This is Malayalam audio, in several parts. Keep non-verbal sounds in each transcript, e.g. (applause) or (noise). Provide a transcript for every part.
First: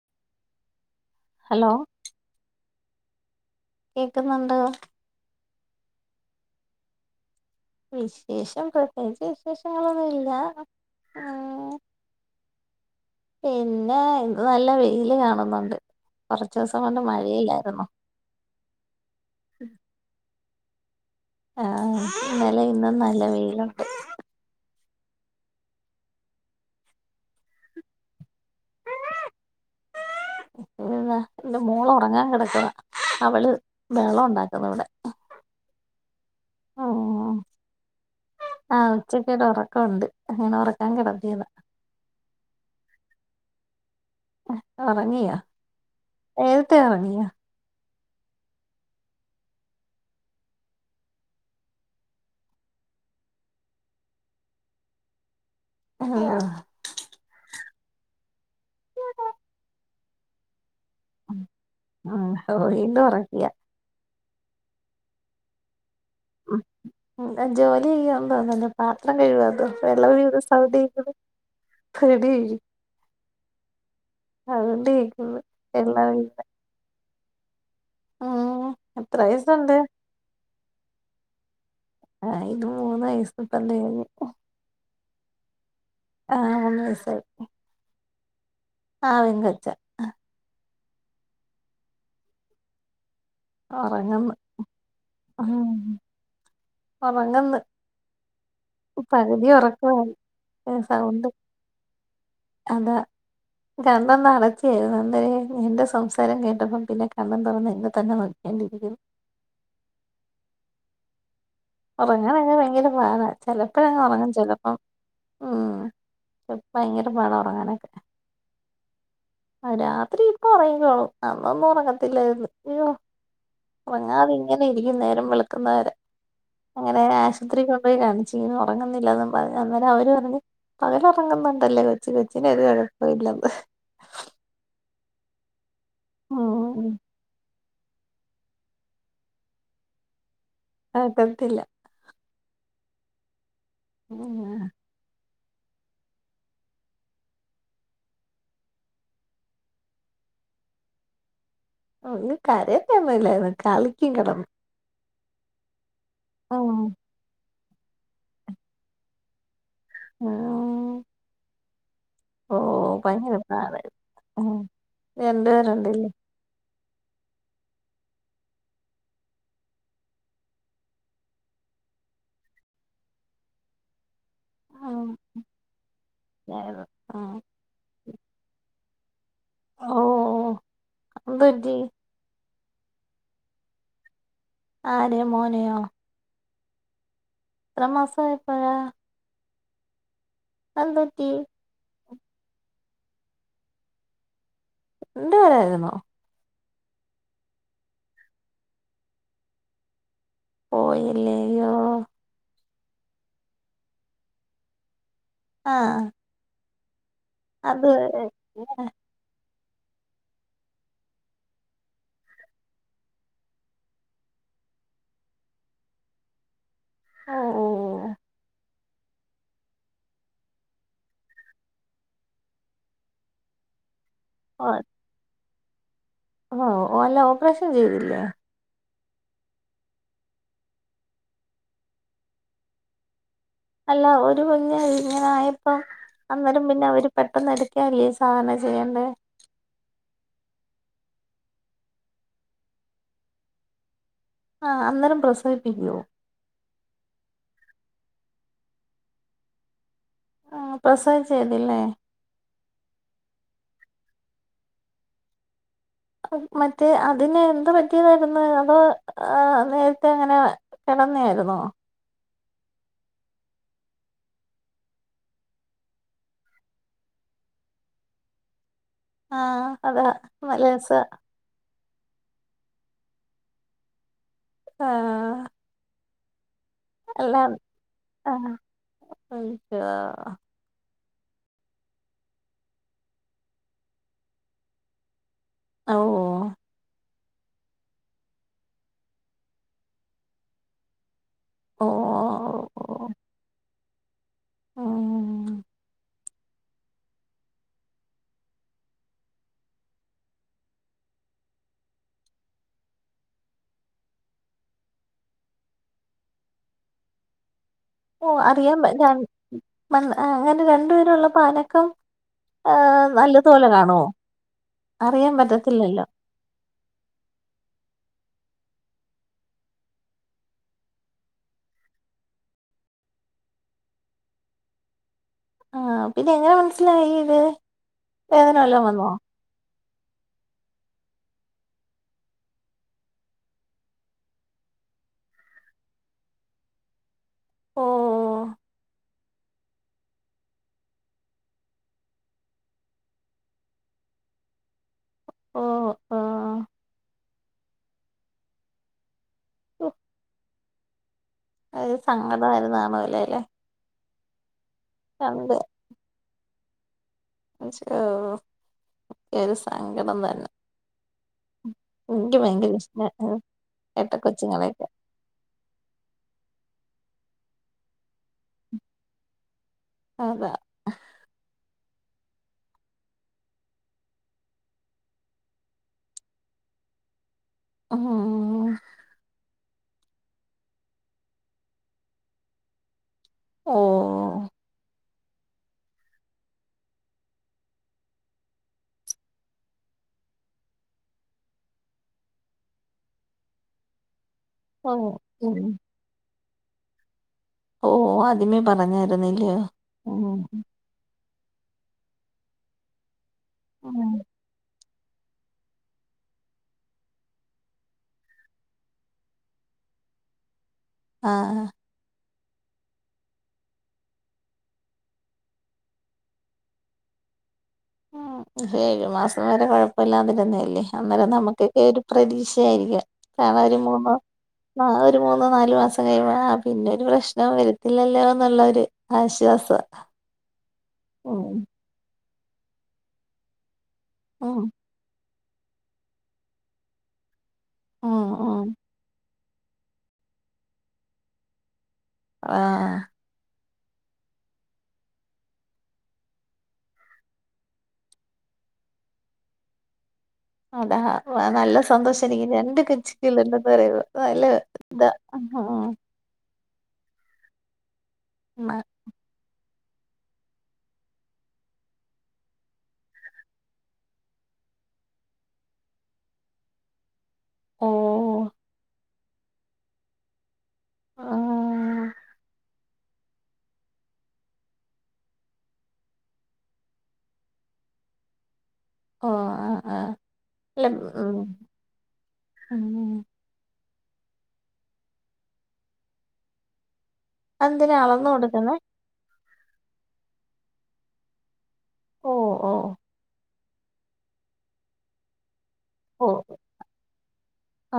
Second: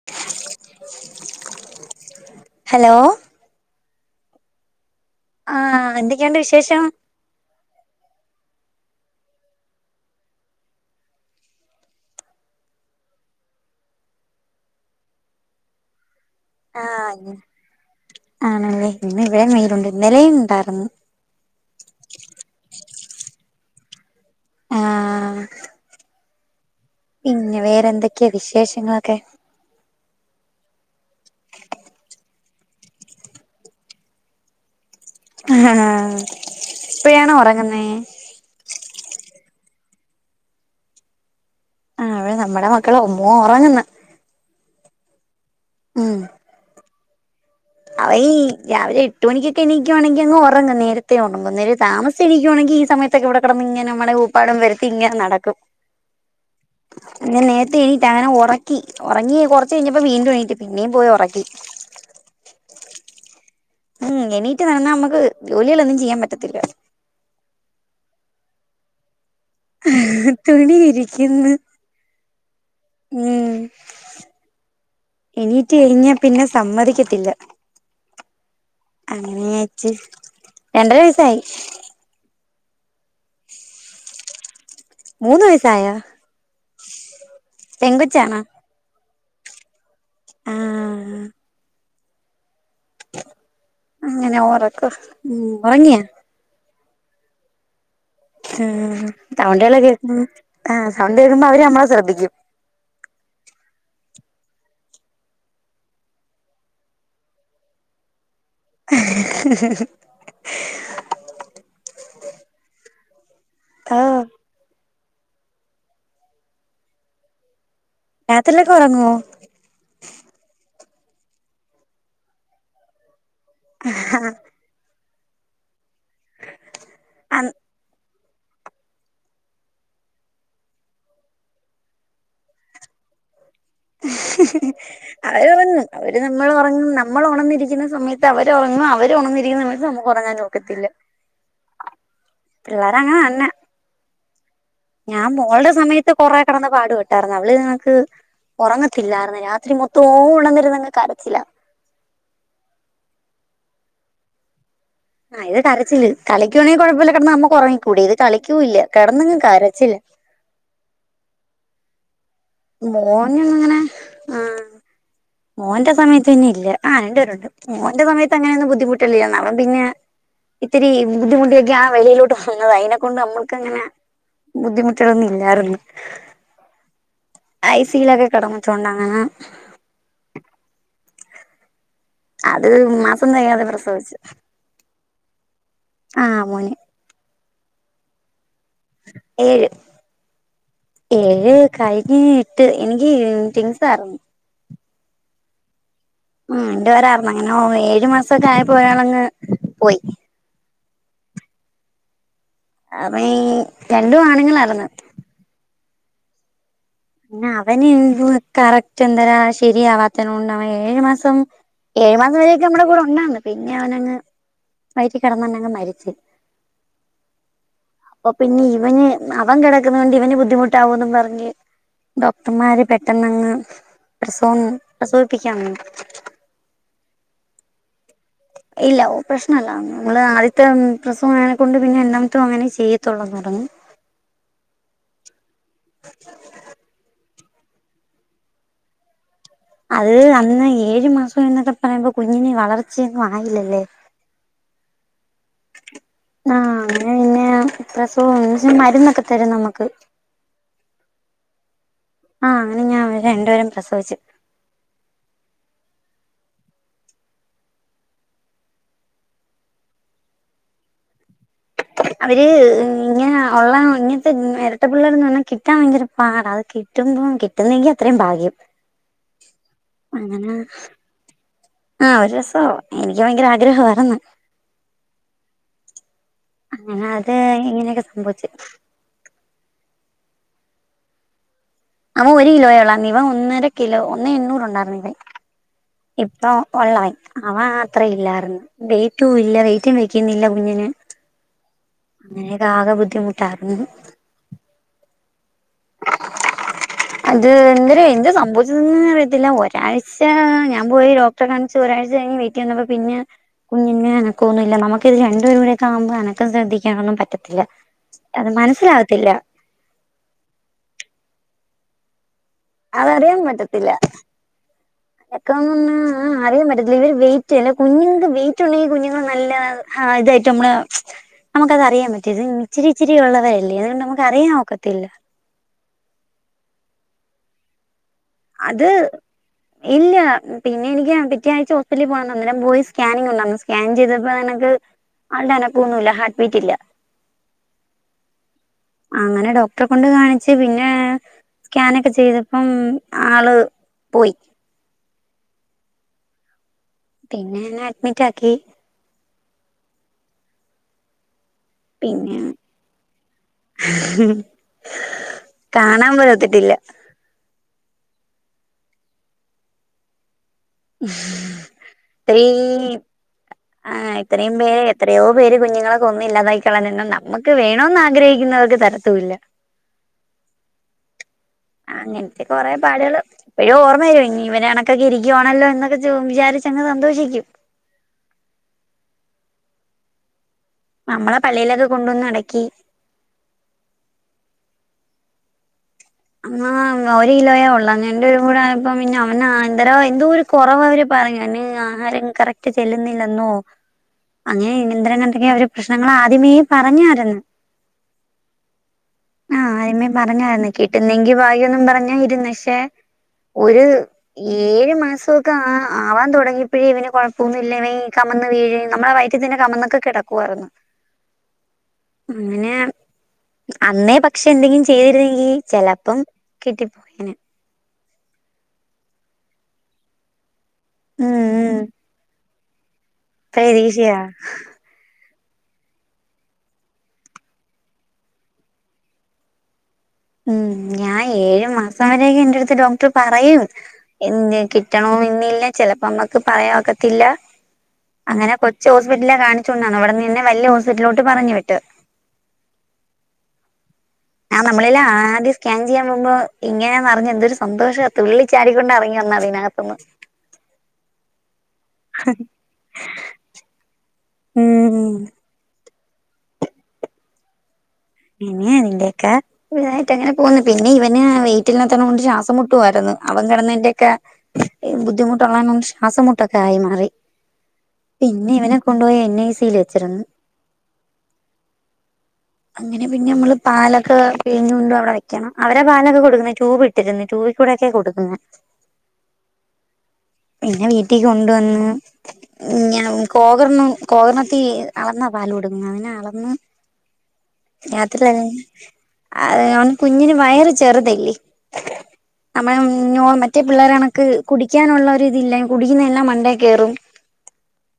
(inaudible) ഹലോ ഹലോ കേക്കുന്നുണ്ടോ? ആഹ് എന്തൊക്കെയുണ്ട് വിശേഷം? വിശേഷം പ്രത്യേകിച്ച് വിശേഷങ്ങളൊന്നുമില്ല. ആഹ് പിന്നെ ഇന്ന് നല്ല വെയില് കാണുന്നുണ്ട് കൊറച്ചോസം കൊണ്ട് ആഹ് മഴയല്ലായിരുന്നോ. ആണല്ലേ ഇന്നിവിടെം വെയിലു ണ്ട്. ഇന്നലെം ണ്ടാരുന്നു. ആഹ് ന്നലേം ന്നും നല്ല വെയിലുണ്ട്. ആഹ് പിന്നെ വേറെന്തൊക്കെയാ വിശേഷങ്ങളൊക്കെ? പിന്നെന്താ ൻറെ മോളൊറങ്ങാൻ കെടക്ക അവള് ബഹളൊണ്ടാക്കുന്ന് വ്ടെ. അഹ ആഹ് ഇപ്പയാണോ ഉം ഒറങ്ങുന്നേ? ആഹ് ഉച്ചക്ക് ഒരു ഉറക്കം ഉണ്ട് അങ്ങനെ ഉറക്കാൻ കിടത്തിയതാ ആഹ് അവടെ നമ്മടെ മക്കള ഒമ്മോ ഉറങ്ങുന്ന് ഉറങ്ങിയൊ ഉം നേരത്തെ ഉറങ്ങിയോ അവ ഈ രാവിലെ എട്ട് മണിക്കൊക്കെ എണീക്കുവാണെങ്കി അങ്ങ് ഒറങ്ങും നേരത്തെ ഒറങ്ങും ഇന്നൊരു താമ ശരിക്കുവാണെങ്കി ഈ സമയത്തൊക്കെ ഇവിടെ കിടന്ന് ഇങ്ങെ നമ്മുടെ ഉപ്പാടും വരുത്തി ഇങ്ങനെ നടക്കും ആഏ ങ്ങനെ നേരത്തെ എണീട്ടാ അങ്ങനെ ഉറക്കി ഉറങ്ങി കുറച്ച് കഴിഞ്ഞപ്പോ വീണ്ടും എണീട്ട് പിന്നെയും പോയി ഉറക്കി ആഹ് ഓഹ് വീണ്ടും ഉറക്കിയ ഉം എനീറ്റ് നടന്നാ നമ്മുക്ക് ജോലികളൊന്നും ചെയ്യാൻ പറ്റത്തില്ല ഉം ജോലി ചെയ്യുവന്ന് തോന്നുന്നല്ലോ പാത്രം കഴുവതോ വെള്ളം ഒഴുകുന്ന സൗണ്ട് തുണി കേക്കുന്ന് ഇരിക്കുന്നു കൊടി ഉം സൗണ്ട് കേക്കുന്ന് എണീറ്റ് വെള്ളം കഴിഞ്ഞാ പിന്നെ ഒഴുക്കുന്നെ സമ്മതിക്കത്തില്ല എത്ര വയസ്സുണ്ട് അങ്ങനെയച്ച് രണ്ടര വയസായി ആഹ് ഇത് മൂന്ന് വയസ് ഇപ്പൊ തെകഞ്ഞ് മൂന്ന് വയസായ ആഹ് മൂന്നു വയസ്സായി പെങ്കൊച്ചാണ ആഹ് പെങ്കൊച്ച ആഹ് ഒറങ്ങന്ന് അങ്ങനെ ഉറക്ക ഉം ഉറങ്ങിയാ ഒറങ്ങന്ന് ഉം സൗണ്ടുകളൊക്കെ ഒറക്കവായി ആഹ് സൗണ്ട് കേൾക്കുമ്പോ അവര് നമ്മളെ ശ്രദ്ധിക്കും അത കണൊന്ന് അടച്ചേരുന്നു അന്നെരം എന്റെ സംസാരം കേട്ടപ്പം പിന്നെ കണ്ണും തൊറന്ന് എന്നെ തന്നെ നോ ഉറങ്ങനൊക്കെ ഭയങ്കര പാടാ ആഹ് ചെലപ്പോഴങ്ങുറങ്ങും ചെലപ്പം ഉം ഭയങ്കര പാടാ ഉറങ്ങാനൊക്കെ രാത്രിയിലൊക്കെ ഒറങ്ങുവോ ആഹ് രാത്രി ഇപ്പം ഒറങ്ങിക്കോളും അന്നൊന്നും ഒറങ്ങത്തില്ലായ്രിന്ന് അയ്യോ ഒറങ്ങാതിങ്ങനെ ഇരിക്കും നേരം വെളക്കുന്നവരെ അങ്ങനെ ആഹ് ആശുപത്രി കൊണ്ടുപോയി കാണി ച്ച് ഒറങ്ങുന്നില്ലെന്നും പറഞ്ഞ് അന്നേരം അവര് പറഞ്ഞ് പകല് ഒറങ്ങുന്നുണ്ടല്ലേ കൊച്ച് കൊച്ചന് ഒരു കൊഴപ്പമില്ലെന്ന് അവര് ഒറങ്ങും അവര് നമ്മള് ഉം ഒറങ്ങണം നമ്മൾ ഒണന്നിരിക്കുന്ന സമയത്ത് അവരൊറങ്ങും അവർ ഒണന്നിരിക്കുന്ന സമയത്ത് നമുക്ക് ഉറങ്ങാനൊ ഒക്കത്തില്ല പിള്ളേരങ്ങനെന്നെ ഉം ആഹ് ഞാൻ മോൾടെ സമയത്ത് കൊറെ കെടന്ന് പാടുപെട്ടാരുന്നു അവള് ഇതേ കണക്ക് ഒറങ്ങത്തില്ലായിരുന്ന് രാത്രി മൊത്തോവും ഒണന്നിര്ന്ന് അങ്ങ് കരച്ചിലാ ഓഹ് ത് കരയത്തൊന്നുല്ലായിരുന്ന് കളിക്കും കെടന്ന് ആഹ് ഇത് കരച്ചില് കളിക്കുവാണെ ഉം കൊഴപ്പല്ല കെടന്ന് നമ്മക്ക് ഒറങ്ങിക്കൂടെ ഇത് കളിക്കൂല്ല കെടന്നങ് കരച്ചില് ആഹ് ഭയങ്കര മോനന്നും ഇങ്ങനെ പാടായിരുന്നു ഉം ആഹ് രണ്ട് മോന്റെ പേരുണ്ടല്ലേ സമയത്ത് പിന്നെ ഇല്ല ആഹ് രണ്ട് പേരുണ്ട്. മോന്റെ സമയത്ത് അങ്ങനെയൊന്നും ബുദ്ധിമുട്ടല്ലില്ലാന്ന് അവൻ പിന്നെ, ഇത്തിരി ബുദ്ധിമുട്ടിയൊക്കെയാ വെളിയിലോട്ട് പോവുന്നത് അയ്നെ കൊണ്ട് നമ്മുക്കങ്ങനെ ഉം ബുദ്ധിമുട്ടുകളൊന്നും ഇല്ലാര്ന്ന്. ആയിരുന്നു ഉം ഐ സിയിലൊക്കെ കടന്നിട്ടുണ്ടങ്ങനെ. ഓഹ് ഓഹ് അതെന്ത് പറ്റി? അത് മാസം തെകയാതെ പ്രസവിച്ചു. ആരെ മോനെയോ? ആഹ് മോനെ. എത്രാം മാസായെപ്പഴാ? ഏഴ്. അതെന്തുപറ്റി ഏഴ്, കഴ്ഞ്ഞ് ഇട്ട് എനിക്ക് ട്വിൻസായിരുന്നു. രണ്ട് പേരായിരുന്നോ? ഉം രണ്ട് പേരാർന്ന് അങ്ങനെ ഒ ഏഴു മാസൊക്കെ ആയിപ്പോ ഒരാളങ് പോയി. പോയില്ലേയോ. അതീ രണ്ടും ആണുങ്ങളാർന്ന്. ആഹ് ആഹ് പിന്നെ അവന് അത് എന്തു കറക്റ്റ് എന്തരാ ശരിയാവാത്തേന കൊണ്ട് അവൻ ഏഴു മാസം ഏഴ് മാസം വരെയൊക്കെ നമ്മടെ കൂടെ ഉണ്ടാർന്ന് പിന്നെ അവനങ് വയറ്റി കെടന്നെന്നങ്ങ് മരിച്ച്. ആഹ് ആഹ്. അപ്പൊപിന്നെ ഇവന് അവൻ കെടക്കുന്നോണ്ട് ഇവന് ബുദ്ധിമുട്ടാവുംന്ന് പറഞ്ഞ് ഡോക്ടർമാര് പെട്ടെന്നങ്ങ് പ്രസവം ഓഹ് പ്രസവിപ്പിക്കാൻ നിന്നു. ഓഹ് അല്ല ഓപ്പറേഷൻ ചെയ്തില്ലേ? ഇല്ല ഓപ്‌റേഷല്ല നമ്മള് ആദ്യത്തെ പ്രസവം ആയെനെക്കൊണ്ട് പിന്നെ രണ്ടാമത്തും അങ്ങനെ ചെയ്യത്തുള്ളുന്ന് പറഞ്ഞു. അല്ല ഒരു കുഞ്‌ ഇങ്ങനെ ആയപ്പം അന്നേരം പിന്നെ അവര് പെട്ടെന്ന് എടുക്കല്ലേ സാധരണ ചെയ്യേണ്ടേ. അത് അന്ന് ഏഴ് മാസം എന്നൊക്കെ പറയുമ്പം കുഞ്ഞിനെ വളർച്ചയൊന്നും ആയില്ലല്ലേ. ആഹ് അന്നേരം പ്രസവിപ്പിക്കുവോ? ആഹ് അങ്ങനെ പിന്നെ പ്രസവം എന്ന് വച്ചാ മരുന്നൊക്കെ തരും നമുക്ക്. ആഹ് പ്രസവിച്ചതില്ലേ. ആഹ് അങ്ങനെ ഞാൻ അവെ രണ്ടുപേരും പ്രസവിച്ചു. അപ്പം മറ്റേ അതിന് എന്ത് പറ്റിയതാര്ന്ന്, അതോ നേരത്തെ അങ്ങനെ കെടന്നെ ആയിരുന്നോ? അവര് ഇങ്ങനെ ഉള്ള ഇങ്ങനത്തെ ഇരട്ട പിള്ളേർന്ന് പറഞ്ഞാ കിട്ടാൻ ഭയങ്കര പാടാ. അത് കി ട്ടുമ്പം കിട്ടുന്നെങ്കി അത്രയും ഭാഗ്യം. ആഹ് അതാ അങ്ങനെ നല്ല രസവാ. ആഹ് ഒരു രസവാ. എനിക്കും ഭയങ്കര ആഗ്രഹവായിര്ന്ന്. ആഹ്. അങ്ങനെ അത് അല്ല ഇങ്ങനെയൊക്കെ ആഹ് സംഭവിച്ച്. (unintelligible) അവ ഒരു കിലോയേ ഉള്ളാർന്ന്. ഇവൻ ഒന്നര കിലോ ഒന്നേ എണ്ണൂറുണ്ടായിരുന്നു ഇവൻ. അഓഹ് പ്പൊ ഉള്ളവൻ. അവ അത്ര ഇല്ലായിരുന്നു വെയ്റ്റും ഇല്ല വെയ്റ്റും വെക്കുന്നില്ല കുഞ്ഞിന്. ഓ അങ്ങനേക്ക ആക ബുദ്ധിമുട്ടാർന്ന്. ആ അത് എന്ത്ര എന്ത് സംഭവിച്ചന്ന് അറിയത്തില്ല ഒരാഴ്ച ഞാൻ പോയി ഡോ റ്ററേ കാണിച്ച് ഒരാഴ്ച്ച കഴിഞ്ഞ് വീട്ടിന്നപ്പോ പിന്നെ, കുഞ്ഞിന് അനക്കൊന്നും ഇല്ല നമുക്കിത് രണ്ടുപേരും കൂടെയൊക്കെ ആകുമ്പോ അനക്കം ശ്രദ്ധിക്കാനൊന്നും പറ്റത്തില്ല ഓ അത് അറിയാൻ പി മനസ്സിലാവത്തില്ല രണ്ടു ഏ അങ്ങനെ രണ്ടു പേരുള്ളൊപ്പം അനക്കം ഏ അതറിയാൻ നല്ലതുോലെ പറ്റത്തില്ല കാണുവോ അറിയാൻ പറ്റത്തില്ലല്ലോ ആ അറിയാൻ പറ്റത്തില്ല ഇവര് വെയിറ്റ് അല്ല കുഞ്ഞുങ്ങൾക്ക് വെയിറ്റ് ഉണ്ടെങ്കി കുഞ്ഞുങ്ങൾ നല്ല ആ ഇതായിട്ട് നമ്മള് നമുക്ക തറിയാൻ പറ്റും ഇത് ഇിരിച്ചിരിഉള്ളവരല്ലേ അതുകണ്ട് നമു അറിയാൻ ഒക്കത്തില്ല ആ പി പിന്നെ എങ്ങനെ മനസ്സിലായി ഇത് വേദന വല്ലോം അത് വന്നോ ഇല്ല പിന്നെ എനിക്ക് പിറ്റേ ആഴ്ച ഹോസ്പറ്റി പോണം അന്നരം പോയി സ്കാനിംഗ ഉണ്ടന്ന് സ്കാൻ ചെയ്തപ്പോ നിനക്ക് ആളുടെ അനക്കൊ ഒന്നുമല്ല ഹാർട്ട് ബീറ്റില്ല ഓ അങ്ങനെ ഡോക്ടറെ കൊണ്ട് കാണിച്ച് പിന്നെ സ്കാനൊക്കെ ചെയ്തപ്പം ആള് പോയി ഓ പിന്നെ എന്നെ അഡ്മിറ്റാക്കി ഒ അതൊരു സങ്കടായത് കാണൂലെ ല്ലെ ഉ കാണൂലെ കാണാൻ പോഴത്തിട്ടില്ല അശോ എരു സങ്കടം തന്നെ എനിക്ക് ഭയങ്കര ഇത്രയും ഇഷ്ടാണ് ആഹ് ഇരട്ട ഇത്രയും പേര് കൊച്ചുങ്ങളെയൊക്കെ എത്രയോ പേര് കുഞ്ഞുങ്ങളെ കൊന്ന് ഇല്ലാതാക്കി ക്കളഞ്ഞണ്ണു നമുക്ക് വേണമന്ന് ആഗ്രഹിക്കുന്നവർക്ക് തരത്തൂല്ല അത അങ്ങനത്തെ കൊറെ പാടുകള് പിന്നെ ഓർമയില്ലേ ഇനി ഇവനെ ഇണക്കൊക്കെ ഇരിക്കുയാണല്ലോ എന്നൊക്കെ വിചാരിച്ചങ്ങ് സന്തോഷിക്കും ഒഹോ നമ്മളെ പള്ളയിലൊക്കെ കൊണ്ടുവന്ന് അടക്കി ഓ ആ ഒരു കിലോയേ ഒള്ളാ ഞന്റെ ഒരു കൂടെപ്പ പിന്ന അവന എന്തര എന്തോര് കൊറവാവര് പറയാണ് ആഹാരം കറക്റ്റ് ചെല്ലുന്നില്ലെന്നോ, അങ്ങനെ ഓ ഇന്തരങ്ങണ്ടെങ്കി ഉം അവര് പ്രശ്നങ്ങൾ ആദ്യമേ പറഞ്ഞായിരുന്ന് ഓ ആദ്യമേ പറഞ്ഞായിരുന്നല്ലേ ആഹ് ആദ്യമേ ഉം പറഞ്ഞായിരുന്നു കിട്ടുന്നെങ്കി ഭാഗ്യൊന്നും പറഞ്ഞാ ഇരുന്നെ പക്ഷെ ഒരു ഏഴ് മാസൊ ക്കാ ആവാൻ തുടങ്ങിയപ്പഴേ ഇവന് കുഴപ്പൊന്നുല്ലവെ കമന്ന് വീഴേം നമ്മുടെ വൈറ്റിതന്നെ കമന്നൊക്കെ കിടക്കുവാരുന്നു (inaudible) ആ അങ്ങനെ അന്നേ പക്ഷെ എന്തെങ്കിലും ചെയ്തിരുന്നെങ്കി ചെലപ്പം കിട്ടിപ്പോയേനെ ഒരു ഏഴ് മാസം വരെ കൊഴപ്പില്ലാതിരുന്നെയല്ലേ അന്നേരം ഉം ഉം നമുക്കൊക്കെ ഒരു പ്രതീഷ ആയില്ലേ കാണ പോകുമ്പോ പ്രതീക്ഷയാ ആ ഒരു മൂന്ന നാലു മാസം കഴിയുമ്പൊ പിന്നെ ഒരു പ്രശ്നം വരത്തില്ലല്ലോ എന്നുള്ള ഒരു ആശ്വാസവാ (inaudible) ഉം ഞാ ഏഴ് മാസം വരെയൊക്കെ എൻ്റെയടുത്ത് ഡോക്ടറ് പറയും ഉം എന്റെ കി ട്ടണോന്നില്ല ചെലപ്പോ മ്മക്ക് പറയാ ഒക്കത്തില്ല ഉം അങ്ങനെ ഉം കൊച്ച് ഹോസ്പിറ്റൽലാ കാണിച്ചോണ്ട്ന്നെ അവടിന്നെന്നെ വല്ല്യ ഹോസ്പിറ്റലിലോട്ട് പറഞ്ഞു വിട്ട് ആഹ് ആഹ് നമ്മളെല്ലാം ആദ്യം സ്കാൻ ചെയ്യാൻ പോവുമ്പോ ഇങ്ങനാന്ന് അറിഞ്ഞ എന്തൊരു സന്തോഷ തുള്ളിച്ചാടുക്കൊണ്ടാ എറങ്ങി വന്ന അതിനക ത്ത്ന്ന് അതാ നല്ല സന്തോഷായിരിക്കും രണ്ട് കച്ചക്ക്ള്ള പറ നല്ല ഉം ഇതാ ആഹ് ഇനി ഇതിന്റെയെക്കെ ഇവനുവായിട്ടങ്ങനെ പോവ്ന്നു പിന്നെ ഇവന് വെയിറ്റില്ലാത്തോണ്ട് ശ്വാസം മുട്ടുവാര്ന്ന് അവൻ കെടന്നെന്റെക്കെ ബുദ്ധിമുട്ടുള്ളോണ്ട് അവന് ശ്വാസംമുട്ടൊക്കെ ആയി മാറി ഓ പിന്നെ ഇവനെ കൊണ്ടുപോയി എൻ ഐ സി യിൽ വെച്ചിര്ന്ന് ആഹ് അങ്ങനെ അങ്ങനെ പിന്നമ്മള് പാലൊക്കെ പിഴിഞ്ഞു കൊണ്ട് അവിടെ വെക്കണം അവരെ പാലൊക്കെ കൊടുക്കുന്നേ ട്യൂബ് ട്ടിരുന്ന് ട്യൂബികൂടൊക്കെ കൊടുക്കുന്നെ ഓഹ് ആഹ് ആഹ് പിന്നെ അല്ല വീട്ടി ഉം കൊണ്ടു വന്ന് ഞങ്ങ ഉം കോതർണം കോതർണത്തി അളന്നാ പാല് കൊടുക്കുന്നെ അതിനളന്ന് അതെന്തിനാ രാത്രി അളന്ന് തന്നെ കൊടുക്കുന്നെ അത് മോൻ കുഞ്ഞിന് വയറ് ചെറുതല്ലേ ഓ ഓ നമ്മളെ നോർ മറ്റേ പിള്ളേര് കണക്ക് കുടിക്കാനുള്ള ഒരിതില്ല കുടിക്കുന്നെയെല്ലാം മണ്ടേ കേറും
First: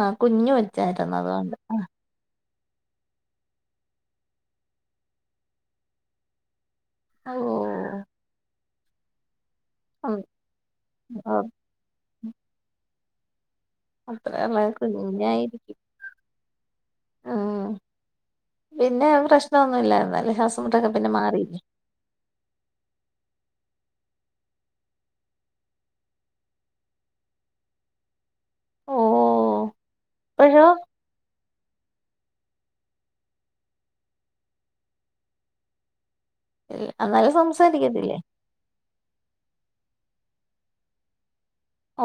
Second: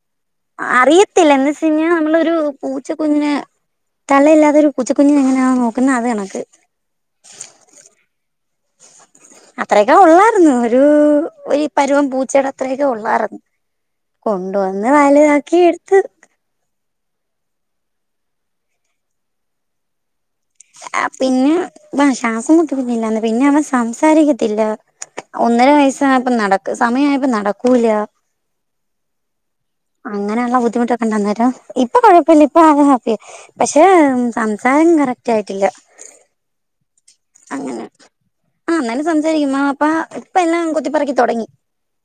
ആഹ് കുഞ്ഞു അറിയത്തില്ല എന്ന് വെച്ചയിഞ്ഞ നമ്മളൊരു പൂച്ച കുഞ്ഞിനെ തള്ളയില്ലാത്ത ഒരു പൂച്ചക്കുഞ്ഞിനെ എങ്ങനെയാണോ നോക്കുന്നെ അത് കണക്ക് ഓഹോ അത്രയെക്കെ ഉം ഒള്ളായിരുന്നു ഒരു ഉം ഒരു പരുവം പൂച്ചടെ അത്രയെക്കെ ഒള്ളായിര്ന്ന് കൊണ്ട് അത്രയുള്ള വന്ന് വല്താക്കി എട്ത്ത് ആഹ് പിന്നെ പ്രശ്നൊന്നുയില്ലരുന്നല്ലേ? ഹസ് ആ പിന്നെ ആ ശ്വാസം മുട്ടും പിന്നില്ലാന്ന് പിന്നെ അവൻ സംസാരിക്കത്തില്ല ഒന്നര വയസ്സായപ്പൊ നടക്കും സമയായപ്പൊ നടക്കൂല ഓഹോ അങ്ങനെള്ള ബുദ്ധിമുട്ട് ണ്ട് അന്നേരം ഇപ്പൊ കൊഴപ്പില്ല്യ ഇപ്പൊ അവൻ ഹാപ്പിയ പക്ഷെ സംസാരം കറക്റ്റായിട്ടില്ല എഹ് അതായത് സംസാരിക്കത്തില്ലേ? ആ എന്നാലും സംസാരിക്കും അമ്മ, പ്പ ഇപ്പൊയെല്ലാം കൊത്തിപ്പൊറക്കി തൊടങ്ങി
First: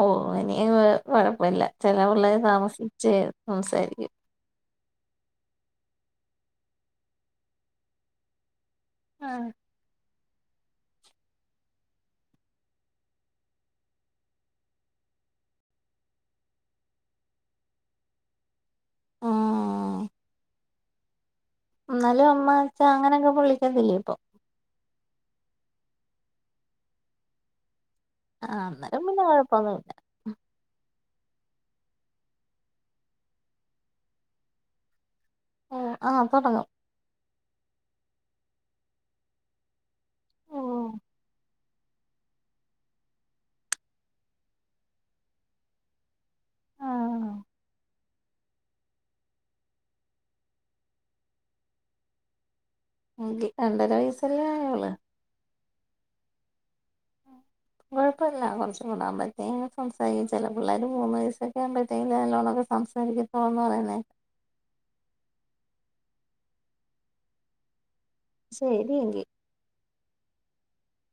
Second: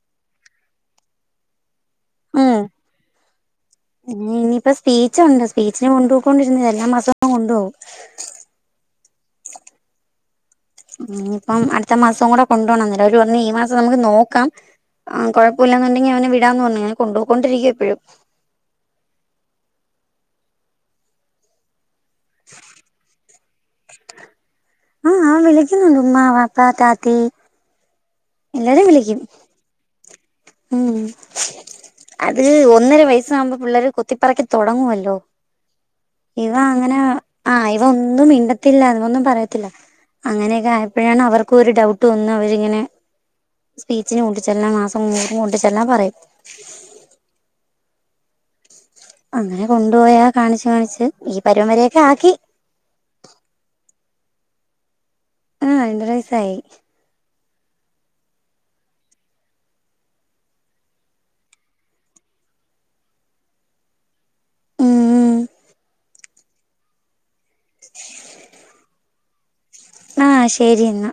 ഓ എനിയെ കൊഴപ്പല്ല ചെല പിള്ളേര് താമസിച്ചെ സംസാരിക്കു ഇഞ് ഇനിയിപ്പ സ് സ്പീച്ചുണ്ട് സ്പീച്ചിന് കൊണ്ടു പോക്കോണ്ടിരുന്നതാ എല്ലാ മാസവും കൊണ്ടു പോകും ആഹ് ഇഞ്പ്പം അടുത്ത മാസം കൂടെ കൊണ്ട് പോണം എന്ന്ട്ടവര് പറഞ്ഞ് ഈ മാസം കൂടെ നമുക്ക് നോക്കാം ആഹ് കൊഴപ്പവില്ലാന്നുണ്ടെങ്കി അവനെ വിടാന്ന് പറഞ്ഞു അങ്ങനെ കൊണ്ട് പൊക്കോണ്ടിരിക്ക്യ ഇപ്പഴും ആഹ് എന്നാലും അമ്മ, അച്ചാ അങ്ങനെക്കെ ഇപ്പൊ വിളിക്കത്തില്ലേ ഇപ്പൊ? ആഹ് അവൻ വിളിക്കുന്നുണ്ട് ഉമ്മാ, വാപ്പ, താത്തി. ആഹ് എല്ലാരും അനേരം വിളിക്കും പിന്നെ കുഴപ്പമൊന്നും മില്ല ഉം അത് ഒന്നര വയസ്സാകുമ്പോ പിള്ളേര് കൊത്തിപ്പറക്കി തുടങ്ങുവല്ലോ ഓ ആ ഇവ തുടങ്ങും അങ്ങനെ ആഹ് ഇവ ഒന്നും മിണ്ടത്തില്ല ഇവന്നും പറയത്തില്ല ഓ അങ്ങനെയൊക്കെ ആയപ്പോഴാണ് അവർക്ക ഒരു ഡൗട്ട് ഒന്നും അവരിങ്ങനെ സ്പീച്ചിന് കൊണ്ടിച്ചെല്ലാം മാസം മൂറി കൊണ്ടിച്ചെല്ലാം പറയും ആ അങ്ങനെ കൊണ്ടു പോയാ കാണിച്ചു കാണിച്ച് ഈ പരുപം വരയൊക്കെ ആക്കി (unintelligible) രണ്ടര വയസ്സല്ലേ ആയോള്ളൂ ആഹ് രണ്ടര വയസായി ഉ കുഴപ്പമില്ല കുറച്ച കൂടാൻ പറ്റ സംസാരിക്കും ചില പിള്ളേർ മൂന്ന് വയസ്സൊക്കെ ആകുമ്പഴത്തേന് നല്ല ലോണൊക്കെ സംസാരിക്കും ഓൻ പറയുന്നെ ഉം ശരി എങ്കിൽ ആഹ് ശരി എന്നാ